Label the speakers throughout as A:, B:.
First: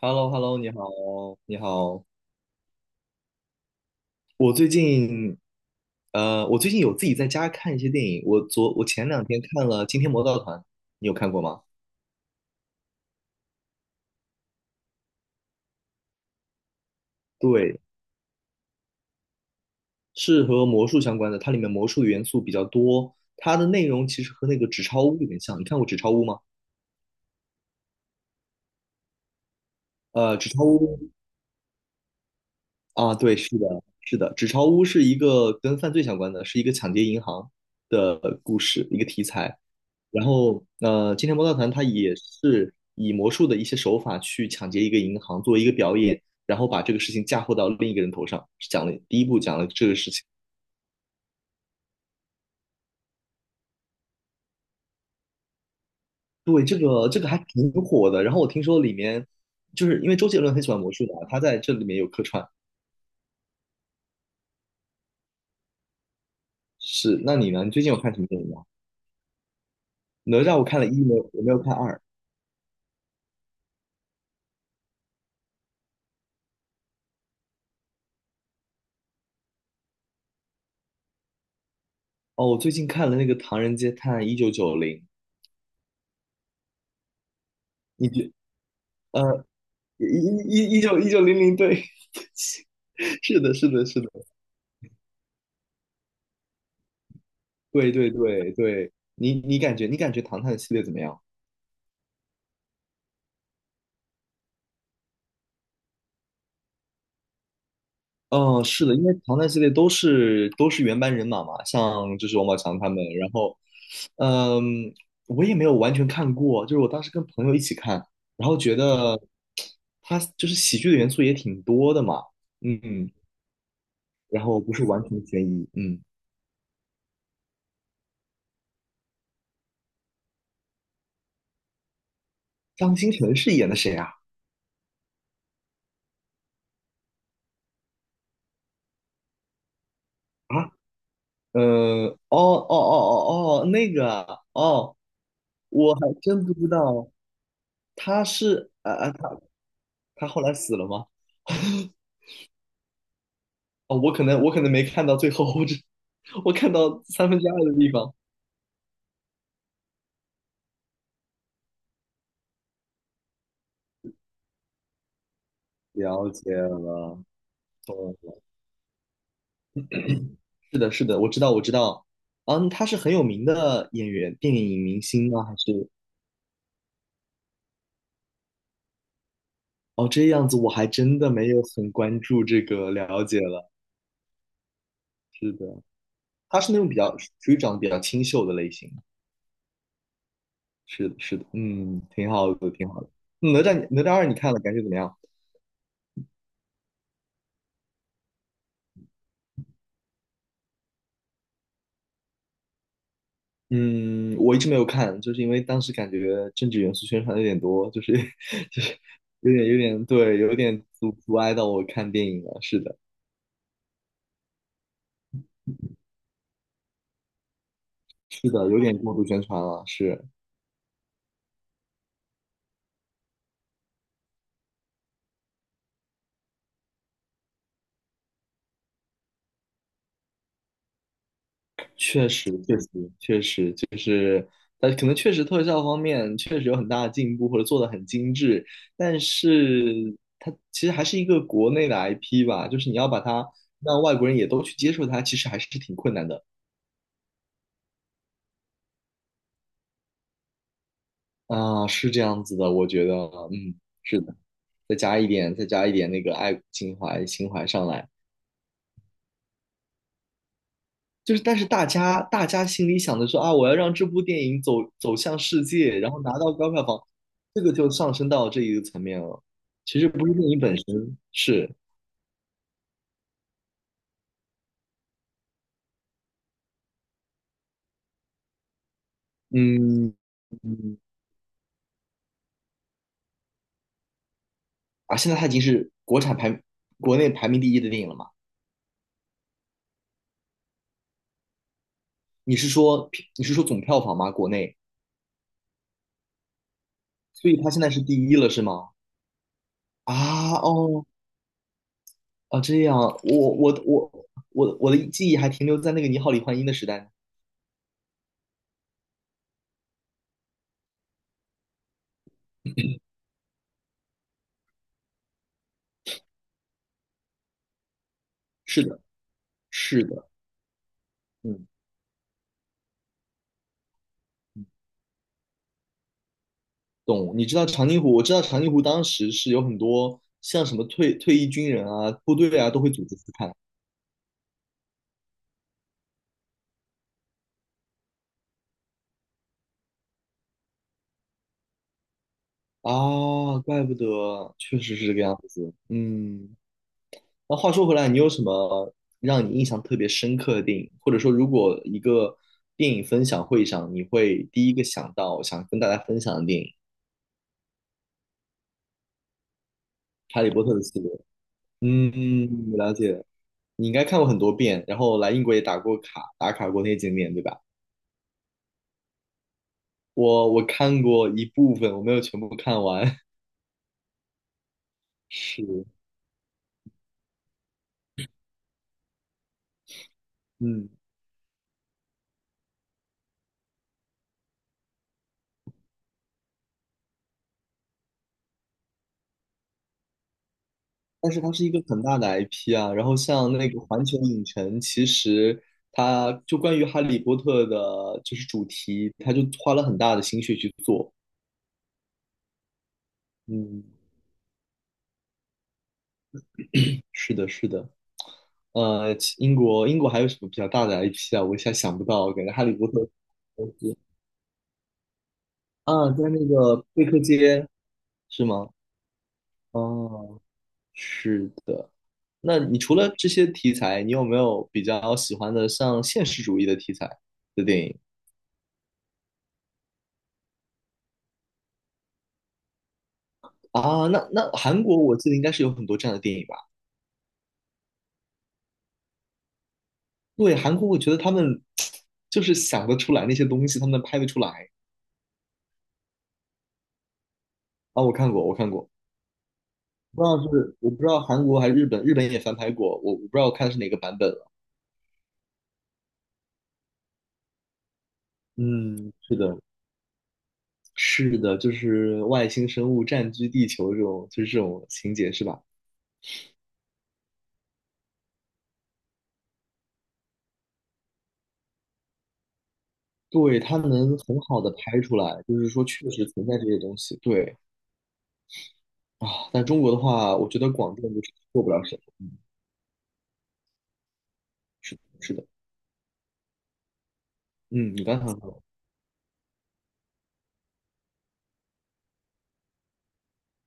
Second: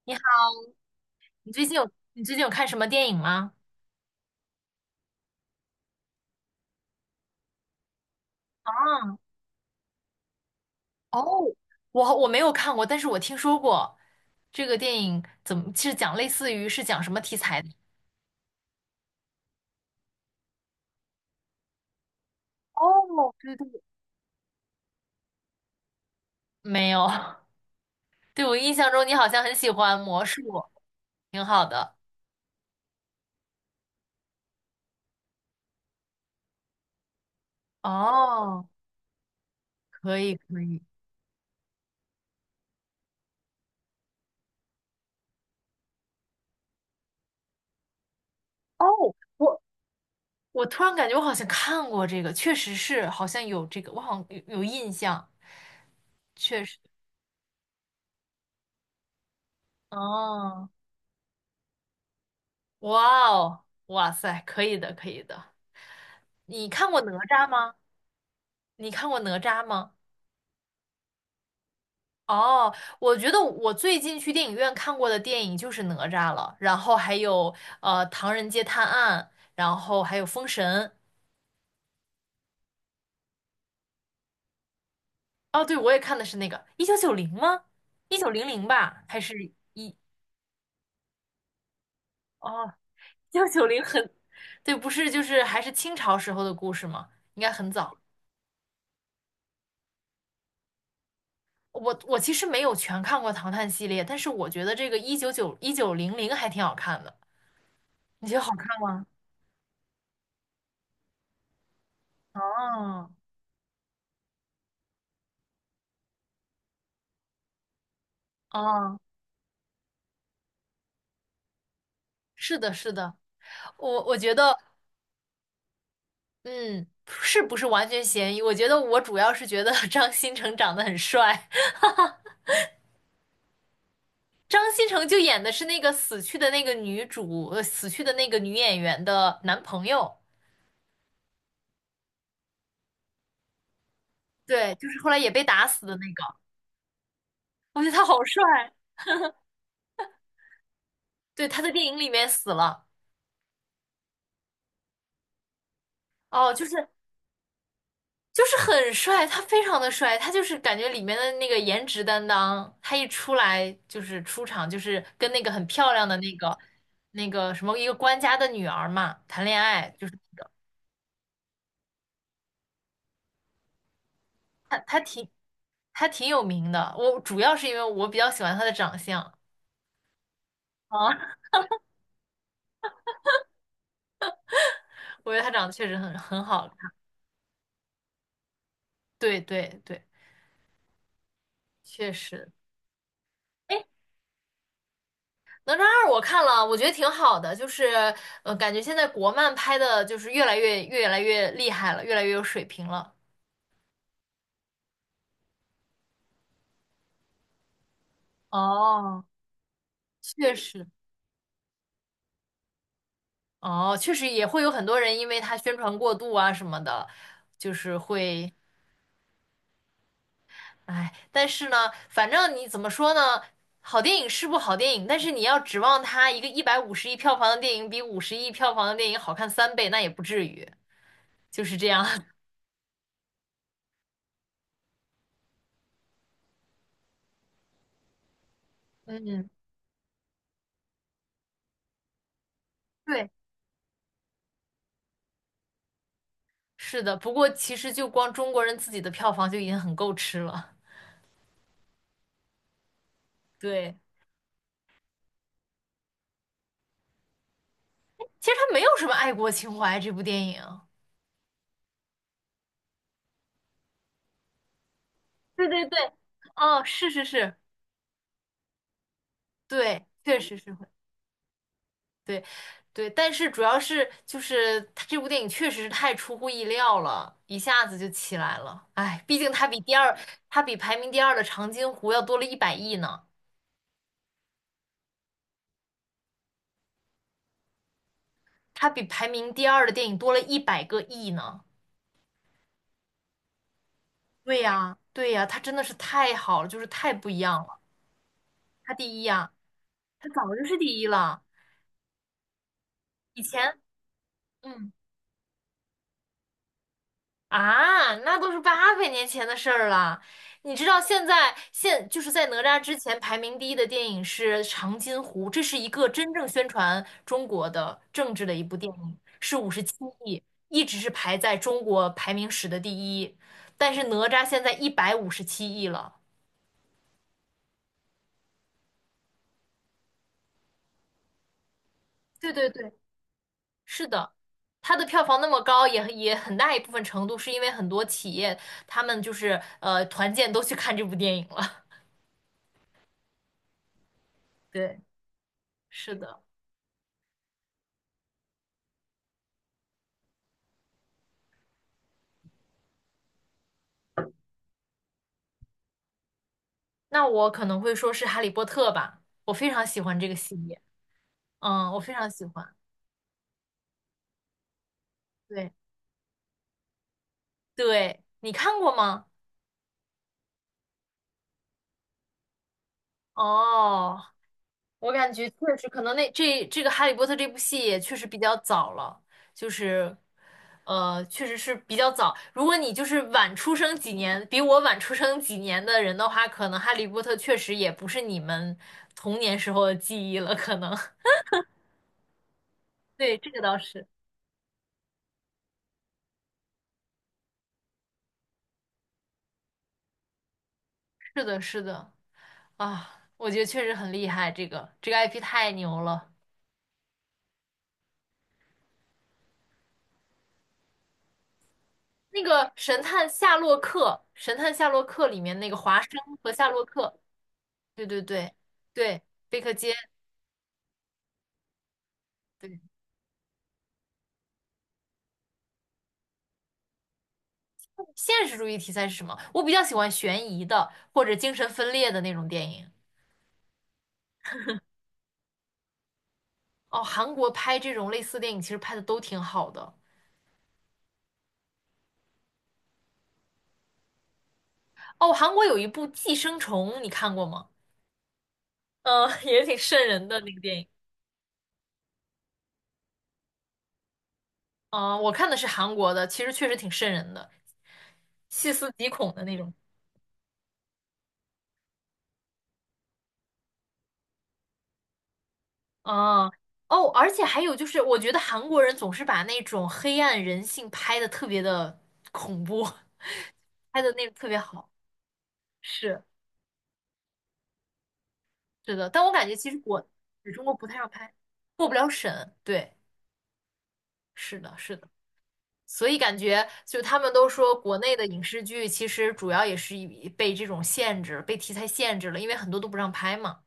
A: h e
B: 你
A: l l
B: 好，
A: o h e l l o 你好，
B: 你
A: 你
B: 最近有
A: 好。
B: 你最近有看什么电影吗？
A: 我最近，我最近有自己在家看一些电影。我前
B: 啊，
A: 2天看了《惊天魔盗团》，你有
B: 哦，
A: 看过吗？
B: 我没有看过，但是我听说过这个电影怎么是讲类似于是讲什么题材的？
A: 对，是和魔术相关的，它里面魔术元素比较多。
B: 哦，对
A: 它的
B: 对对，
A: 内容其实和那个《纸钞屋》有点像。你看过《纸钞屋》吗？
B: 没有，对，我印象中你好像很喜欢魔
A: 呃，
B: 术，
A: 《纸钞屋》
B: 挺好的。
A: 啊，对，是的，是的，《纸钞屋》是一个跟犯罪相关的，是一个抢劫银行的故
B: 哦，
A: 事，一个题材。
B: 可
A: 然
B: 以可
A: 后，
B: 以。
A: 《今天魔盗团》它也是以魔术的一些手法去抢劫一个银行，作为一个表演，然后把这个事情嫁祸到另一个人头上。
B: 哦，
A: 第一部讲
B: 我
A: 了这个事情，
B: 我突然感觉我好像看过这个，确实是好像有这个，我好像有印象，确
A: 对，
B: 实。
A: 这个还挺火的。然后我听说里面，就是因为周杰伦很
B: 哦，
A: 喜欢魔术的，他在这里面有客串。
B: 哇哦，哇塞，可以的可以的。你看过哪
A: 是，那
B: 吒
A: 你呢？你
B: 吗？
A: 最近有看什么电影吗？
B: 你看过哪吒吗？
A: 哪吒我看了一，没有，我没有看二。
B: 哦，我觉得我最近去电影院看过的电影就是哪吒了，然后还有《唐人街探案》，然后还有《封神》。
A: 哦，我最近看了那个《唐人街探案1990》，
B: 哦，对，我也看的是那个一九九零吗？
A: 你
B: 一九
A: 觉
B: 零零吧，还
A: 呃
B: 是
A: 一九零零对，
B: 哦，一
A: 是
B: 九
A: 的，
B: 九
A: 是
B: 零
A: 的，是的，
B: 很，对，不是，就是还是清朝时候的故事吗？应该很
A: 对
B: 早。
A: 对对对，你感觉唐探系列怎么样？
B: 我其实没有全看过《唐探》系列，但是我觉得这个一九九一九零零还挺好看的，你觉得好
A: 嗯、
B: 看
A: 是的，因
B: 吗？
A: 为唐探系列都是原班人马嘛，像就是王宝强他们，
B: 哦
A: 然后嗯，我也没有完全看过，就是我当时跟朋友一起看，然后觉
B: 哦，
A: 得他就是喜剧的元素也挺多的嘛，
B: 是的，是
A: 嗯，
B: 的，我觉
A: 然
B: 得，
A: 后不是完全悬疑，嗯。
B: 嗯，是不是完全嫌疑？我觉得我主要是觉得 张新成长得很帅，
A: 张新成是演的谁啊？
B: 张新成就演的是那个死去的那个女主，死去的那个女演员的男朋友，
A: 啊，哦哦哦哦哦，那个啊
B: 对，就
A: 哦，
B: 是后来也被打死
A: 我
B: 的
A: 还
B: 那个，
A: 真不知道
B: 我觉得他好
A: 他
B: 帅，
A: 是啊啊，他后来死了吗？
B: 对，他在电影里面死了，
A: 哦，我可能没看到最后，
B: 哦，
A: 我
B: 就
A: 看
B: 是
A: 到2/3的地方。
B: 就是很帅，他非常的帅，他就是感觉里面的那个颜值担当，他一出来就是出场，就是跟那个很漂亮的
A: 了
B: 那
A: 解
B: 个
A: 了，
B: 那个什么一个
A: 懂
B: 官家
A: 了。
B: 的女儿嘛谈恋爱，就是那个
A: 是的，是的，我知道，我知道。嗯，他是很有名的演员、电
B: 他
A: 影
B: 他
A: 明
B: 挺
A: 星吗？还是
B: 他挺有名的，我主要是因为我比较喜欢他的长相
A: 哦这样子，我还
B: 啊，
A: 真的没有很关注这个了解了。
B: 我觉得他
A: 是
B: 长得
A: 的，
B: 确实很
A: 他
B: 好
A: 是那种
B: 看，
A: 比较属于长得比较清秀的类型。
B: 对对对，
A: 是的，是的，嗯，
B: 确
A: 挺
B: 实。
A: 好的，挺好的。
B: 哎，
A: 哪吒二你看了，感觉怎么样？
B: 哪吒二我看了，我觉得挺好的，就是感觉现在国漫拍的就是越来越厉害了，越来越有水平了。
A: 嗯，我一直没有看，就是因为当时感觉政治元素宣传有点多，就是 就是
B: 哦，
A: 有点对，
B: 确
A: 有点
B: 实，
A: 阻碍到我看电影了。是的，
B: 哦，确实也会有很多人因为他宣传过度啊什么的，就是
A: 是
B: 会，
A: 的，有点过度宣传了。是，
B: 哎，但是呢，反正你怎么说呢，好电影是部好电影，但是你要指望它一个150亿票房的电影比五十亿票房的电影好看三倍，那也不至于，就是这样。
A: 确实，确实，确实，可能确实特效方面确实有很大的进步，或者做的很精致，但
B: 嗯，
A: 是它其实还是一个国内的 IP 吧，就是你要把
B: 对，
A: 它让外国人也都去接受它，其实还是挺困难的
B: 是的。不过其实就光中国人自己的票房就已经很够吃了。
A: 啊，是这样子的，我觉得，嗯，
B: 对，
A: 是的，再加一点那个爱国情怀上来，
B: 其实它没有什么爱国情怀，这部电影。
A: 就是但是大家心里想的说啊，我要让这部电影走向世
B: 对对对，
A: 界，然后拿到高
B: 哦，
A: 票房，
B: 是是是，
A: 这个就上升到这一个层面了，其
B: 对，
A: 实不是
B: 确
A: 电
B: 实
A: 影
B: 是
A: 本
B: 会，
A: 身，是。
B: 对，对，但是主要是就是他这部电影确实是太出乎意料了，一下子就起来了。哎，毕竟它比第
A: 嗯
B: 二，它比排
A: 嗯
B: 名第二的长津湖要多了100亿呢，
A: 啊，现在它已经是国内排名第一的电影了嘛？
B: 它比排名第二的电影多了100个亿呢。
A: 你是说你是说总票房吗？国
B: 对
A: 内，
B: 呀，对呀，它真的是太好了，就是太不一
A: 所
B: 样
A: 以它
B: 了。
A: 现在是第一了是吗？
B: 它第一呀，
A: 啊
B: 它早就是第
A: 哦
B: 一了，
A: 啊，这样，
B: 以
A: 我
B: 前。
A: 我我我我
B: 嗯。
A: 的记忆还停留在那个《你好，李焕英》的时代呢。
B: 啊，那都是八百年前的事儿了。你知道现在现就是在哪吒之前排名第一的电影是《长津湖》，这是一个真正宣传中国的政治的一部
A: 是
B: 电
A: 的，
B: 影，是五十七
A: 是的，
B: 亿，一直是排在
A: 嗯，
B: 中国排名史的第一。但是哪吒现在157亿了，
A: 懂。你知道长津湖？我知道长津湖当时是有很多像什么退役军人啊、部
B: 对
A: 队
B: 对
A: 啊都会
B: 对，
A: 组织去看
B: 是的，它的票房那么高，也很大一部分程度是因为很多企业他们就是团建都去看这部电影了。
A: 啊，怪不得，确实
B: 对，
A: 是这个样子。
B: 是的。
A: 嗯。那话说回来，你有什么让你印象特别深刻的电影？或者说，如果一个电影分享会上，你会第一个想到想跟大家分享的电影
B: 那我可能会说是《哈利波特》吧，我非常喜欢这个
A: 《哈利
B: 系
A: 波特》
B: 列，
A: 的系列？
B: 嗯，我非常喜
A: 嗯，
B: 欢。
A: 我了解。你应该看过很多遍，然后来英国也
B: 对
A: 打过卡，打卡过那些景点，对吧？
B: 对，你看过吗？
A: 我看过一部分，我没有全部看完。
B: 哦，我感觉确
A: 是，
B: 实可能那这个《哈利波特》这部戏也确实比较早了，就是
A: 嗯，
B: 确实是比较早。如果你就是晚出生几年，比我晚出生几年的人的话，可能《哈利波特》确实也不是你们童年时候的记忆了，可能。
A: 但 是它是一个很大的 IP 啊，然后
B: 对，这
A: 像
B: 个
A: 那
B: 倒
A: 个环
B: 是，
A: 球影城，其实它就关于哈利波特的，就是主题，它就花了很大的心血去做。
B: 是的，是的。啊，我觉得确
A: 嗯，
B: 实很厉害，这个 IP 太牛了。
A: 是的，是的。其英国英国还有什么比较大的 IP 啊？我一下想不到，
B: 那
A: 感觉哈
B: 个
A: 利波
B: 《神
A: 特
B: 探夏
A: 呃
B: 洛克》，《神探夏洛克》里面那个华
A: 啊，
B: 生
A: 在那
B: 和夏洛
A: 个贝
B: 克，
A: 克街
B: 对对
A: 是
B: 对
A: 吗？
B: 对，贝克街，
A: 哦，是的。那你
B: 对，
A: 除了这些题材，你有没有比较喜欢的像现实主义的题材的电影？
B: 现实主义题材是什么？我比较喜欢悬疑的或者精神分裂的那种电影。
A: 啊，那韩国我记得应该是有很多这样的电影吧？
B: 哦，韩国拍这种类似电影其实拍的都挺好的。
A: 对，韩国我觉得他们 就是想得出来那些东西，他们拍得出来
B: 哦，韩国有一部《寄生虫》，你看过吗？
A: 啊。我看过，我看过，
B: 嗯，也挺瘆
A: 不知
B: 人的
A: 道
B: 那个电
A: 是
B: 影。
A: 我不知道韩国还是日本，日本也翻拍过，我不知道我看的是哪个版本了。
B: 嗯，我看的是韩国的，其实确实挺瘆人的，细思极
A: 嗯，
B: 恐
A: 是
B: 的那
A: 的，
B: 种。
A: 是的，就是外星生物占据地球这种，就是这种情节是吧？
B: 哦哦，而且还有就是，我觉得韩国人总是把那种黑暗人性拍的特别的恐怖，
A: 对，它
B: 拍的
A: 能
B: 那个
A: 很
B: 特别
A: 好的
B: 好。
A: 拍出来，就是说确
B: 是
A: 实存在这些东西。对
B: 是的，但我感
A: 啊，
B: 觉
A: 但
B: 其实
A: 中国的
B: 国
A: 话，我觉
B: 中
A: 得
B: 国不
A: 广
B: 太
A: 电
B: 让
A: 就
B: 拍，
A: 是做不了
B: 过不
A: 什么。
B: 了审。对，是的，
A: 是
B: 是
A: 的
B: 的。
A: 是的，
B: 所以感觉就他们都说，
A: 嗯，
B: 国
A: 你
B: 内
A: 刚
B: 的
A: 才。
B: 影视剧其实主要也是以被这种限制、被题材限制了，因为很多都不让拍嘛。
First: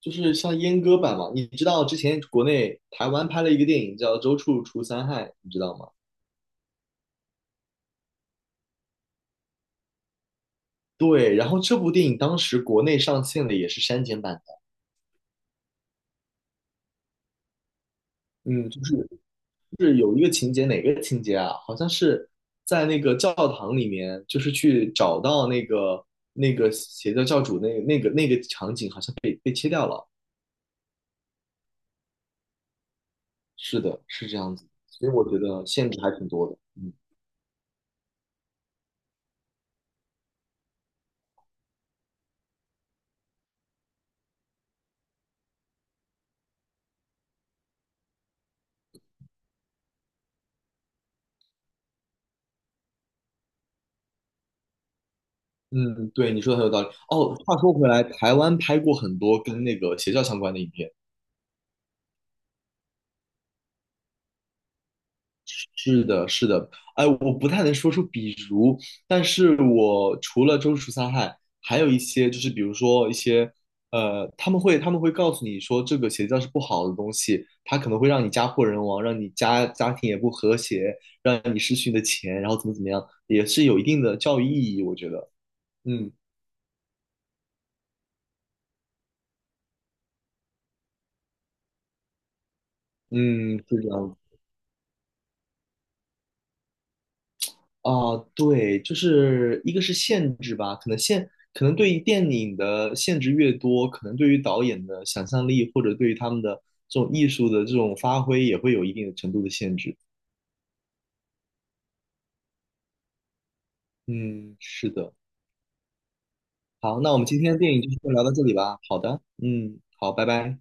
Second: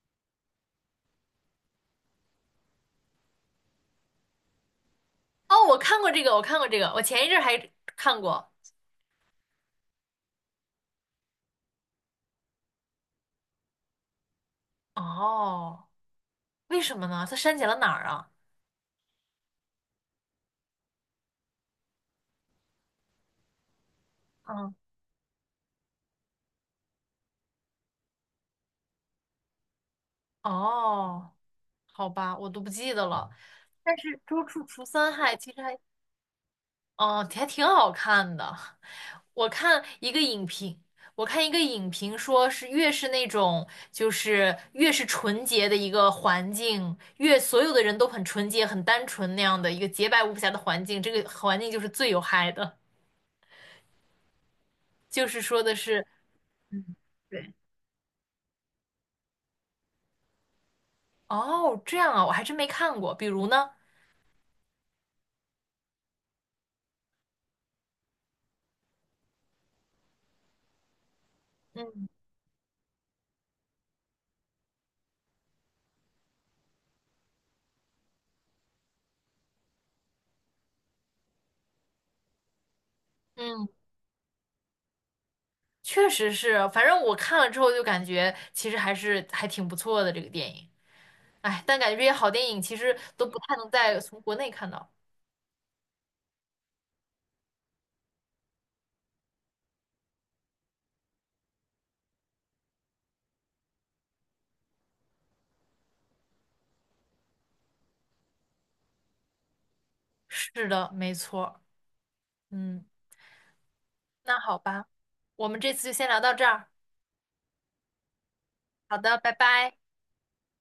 A: 就是像阉割版嘛。你知道之前国内台湾拍了一个电影叫《周处除三害》，你知
B: 哦，
A: 道
B: 我
A: 吗？
B: 看过这个，我看过这个，我前一阵儿还看过。
A: 对，然后这部电影当时国内上线的也是删减版的，
B: 哦，为什么呢？他删减了哪儿啊？
A: 嗯，就是就是有一个情节，哪个情节啊？好像是在那个教堂里面，就是
B: 嗯
A: 去找到那个邪教教主那个场景，好像被切掉了。
B: 哦，好吧，我都不记得了。
A: 是
B: 但
A: 的，
B: 是
A: 是这
B: 《周
A: 样
B: 处
A: 子，
B: 除
A: 所
B: 三
A: 以我
B: 害》
A: 觉
B: 其实
A: 得
B: 还，
A: 限制还挺多的，嗯。
B: 哦，还挺好看的。我看一个影评，我看一个影评说是越是那种就是越是纯洁的一个环境，越所有的人都很纯洁、很单纯那样的一个洁白无瑕的环境，这个环境就是最有害的。就是说的是，
A: 嗯，对，你说的很有道理。
B: 嗯，
A: 哦，
B: 对，
A: 话说回来，台湾拍过很多跟那个邪教相关的影片。
B: 哦，这样啊，我还真没看过。比如呢，
A: 是的，是的。哎，我不太能说出比如，但是我除了《周处杀害》，还有一
B: 嗯
A: 些就是比如说一些他们会告诉你说这个邪教是不好的东西，它可能会让你家破人亡，让你家庭也不和谐，让你失去你的钱，然后怎么怎么样，也是
B: 嗯。
A: 有一定的教育意义，我觉得。
B: 确
A: 嗯
B: 实是，反正我看了之后就感觉其实还是还挺不错的这个电影。哎，但感觉这些好电影其实都不太
A: 嗯，
B: 能
A: 是这
B: 在
A: 样
B: 从国内看到。
A: 哦，对，就是一个是限制吧，可能对于电影的限制越多，可能对于导演的想象力或者对于他们的这种艺术的这种发挥也会有一定的程度的限制。
B: 是的，没错。嗯，那
A: 嗯，
B: 好吧，
A: 是的。
B: 我们这次就先聊到这儿。
A: 好，那我们今天的电影就先聊到这里吧。
B: 好
A: 好
B: 的，
A: 的，
B: 拜拜。
A: 嗯，好，拜拜。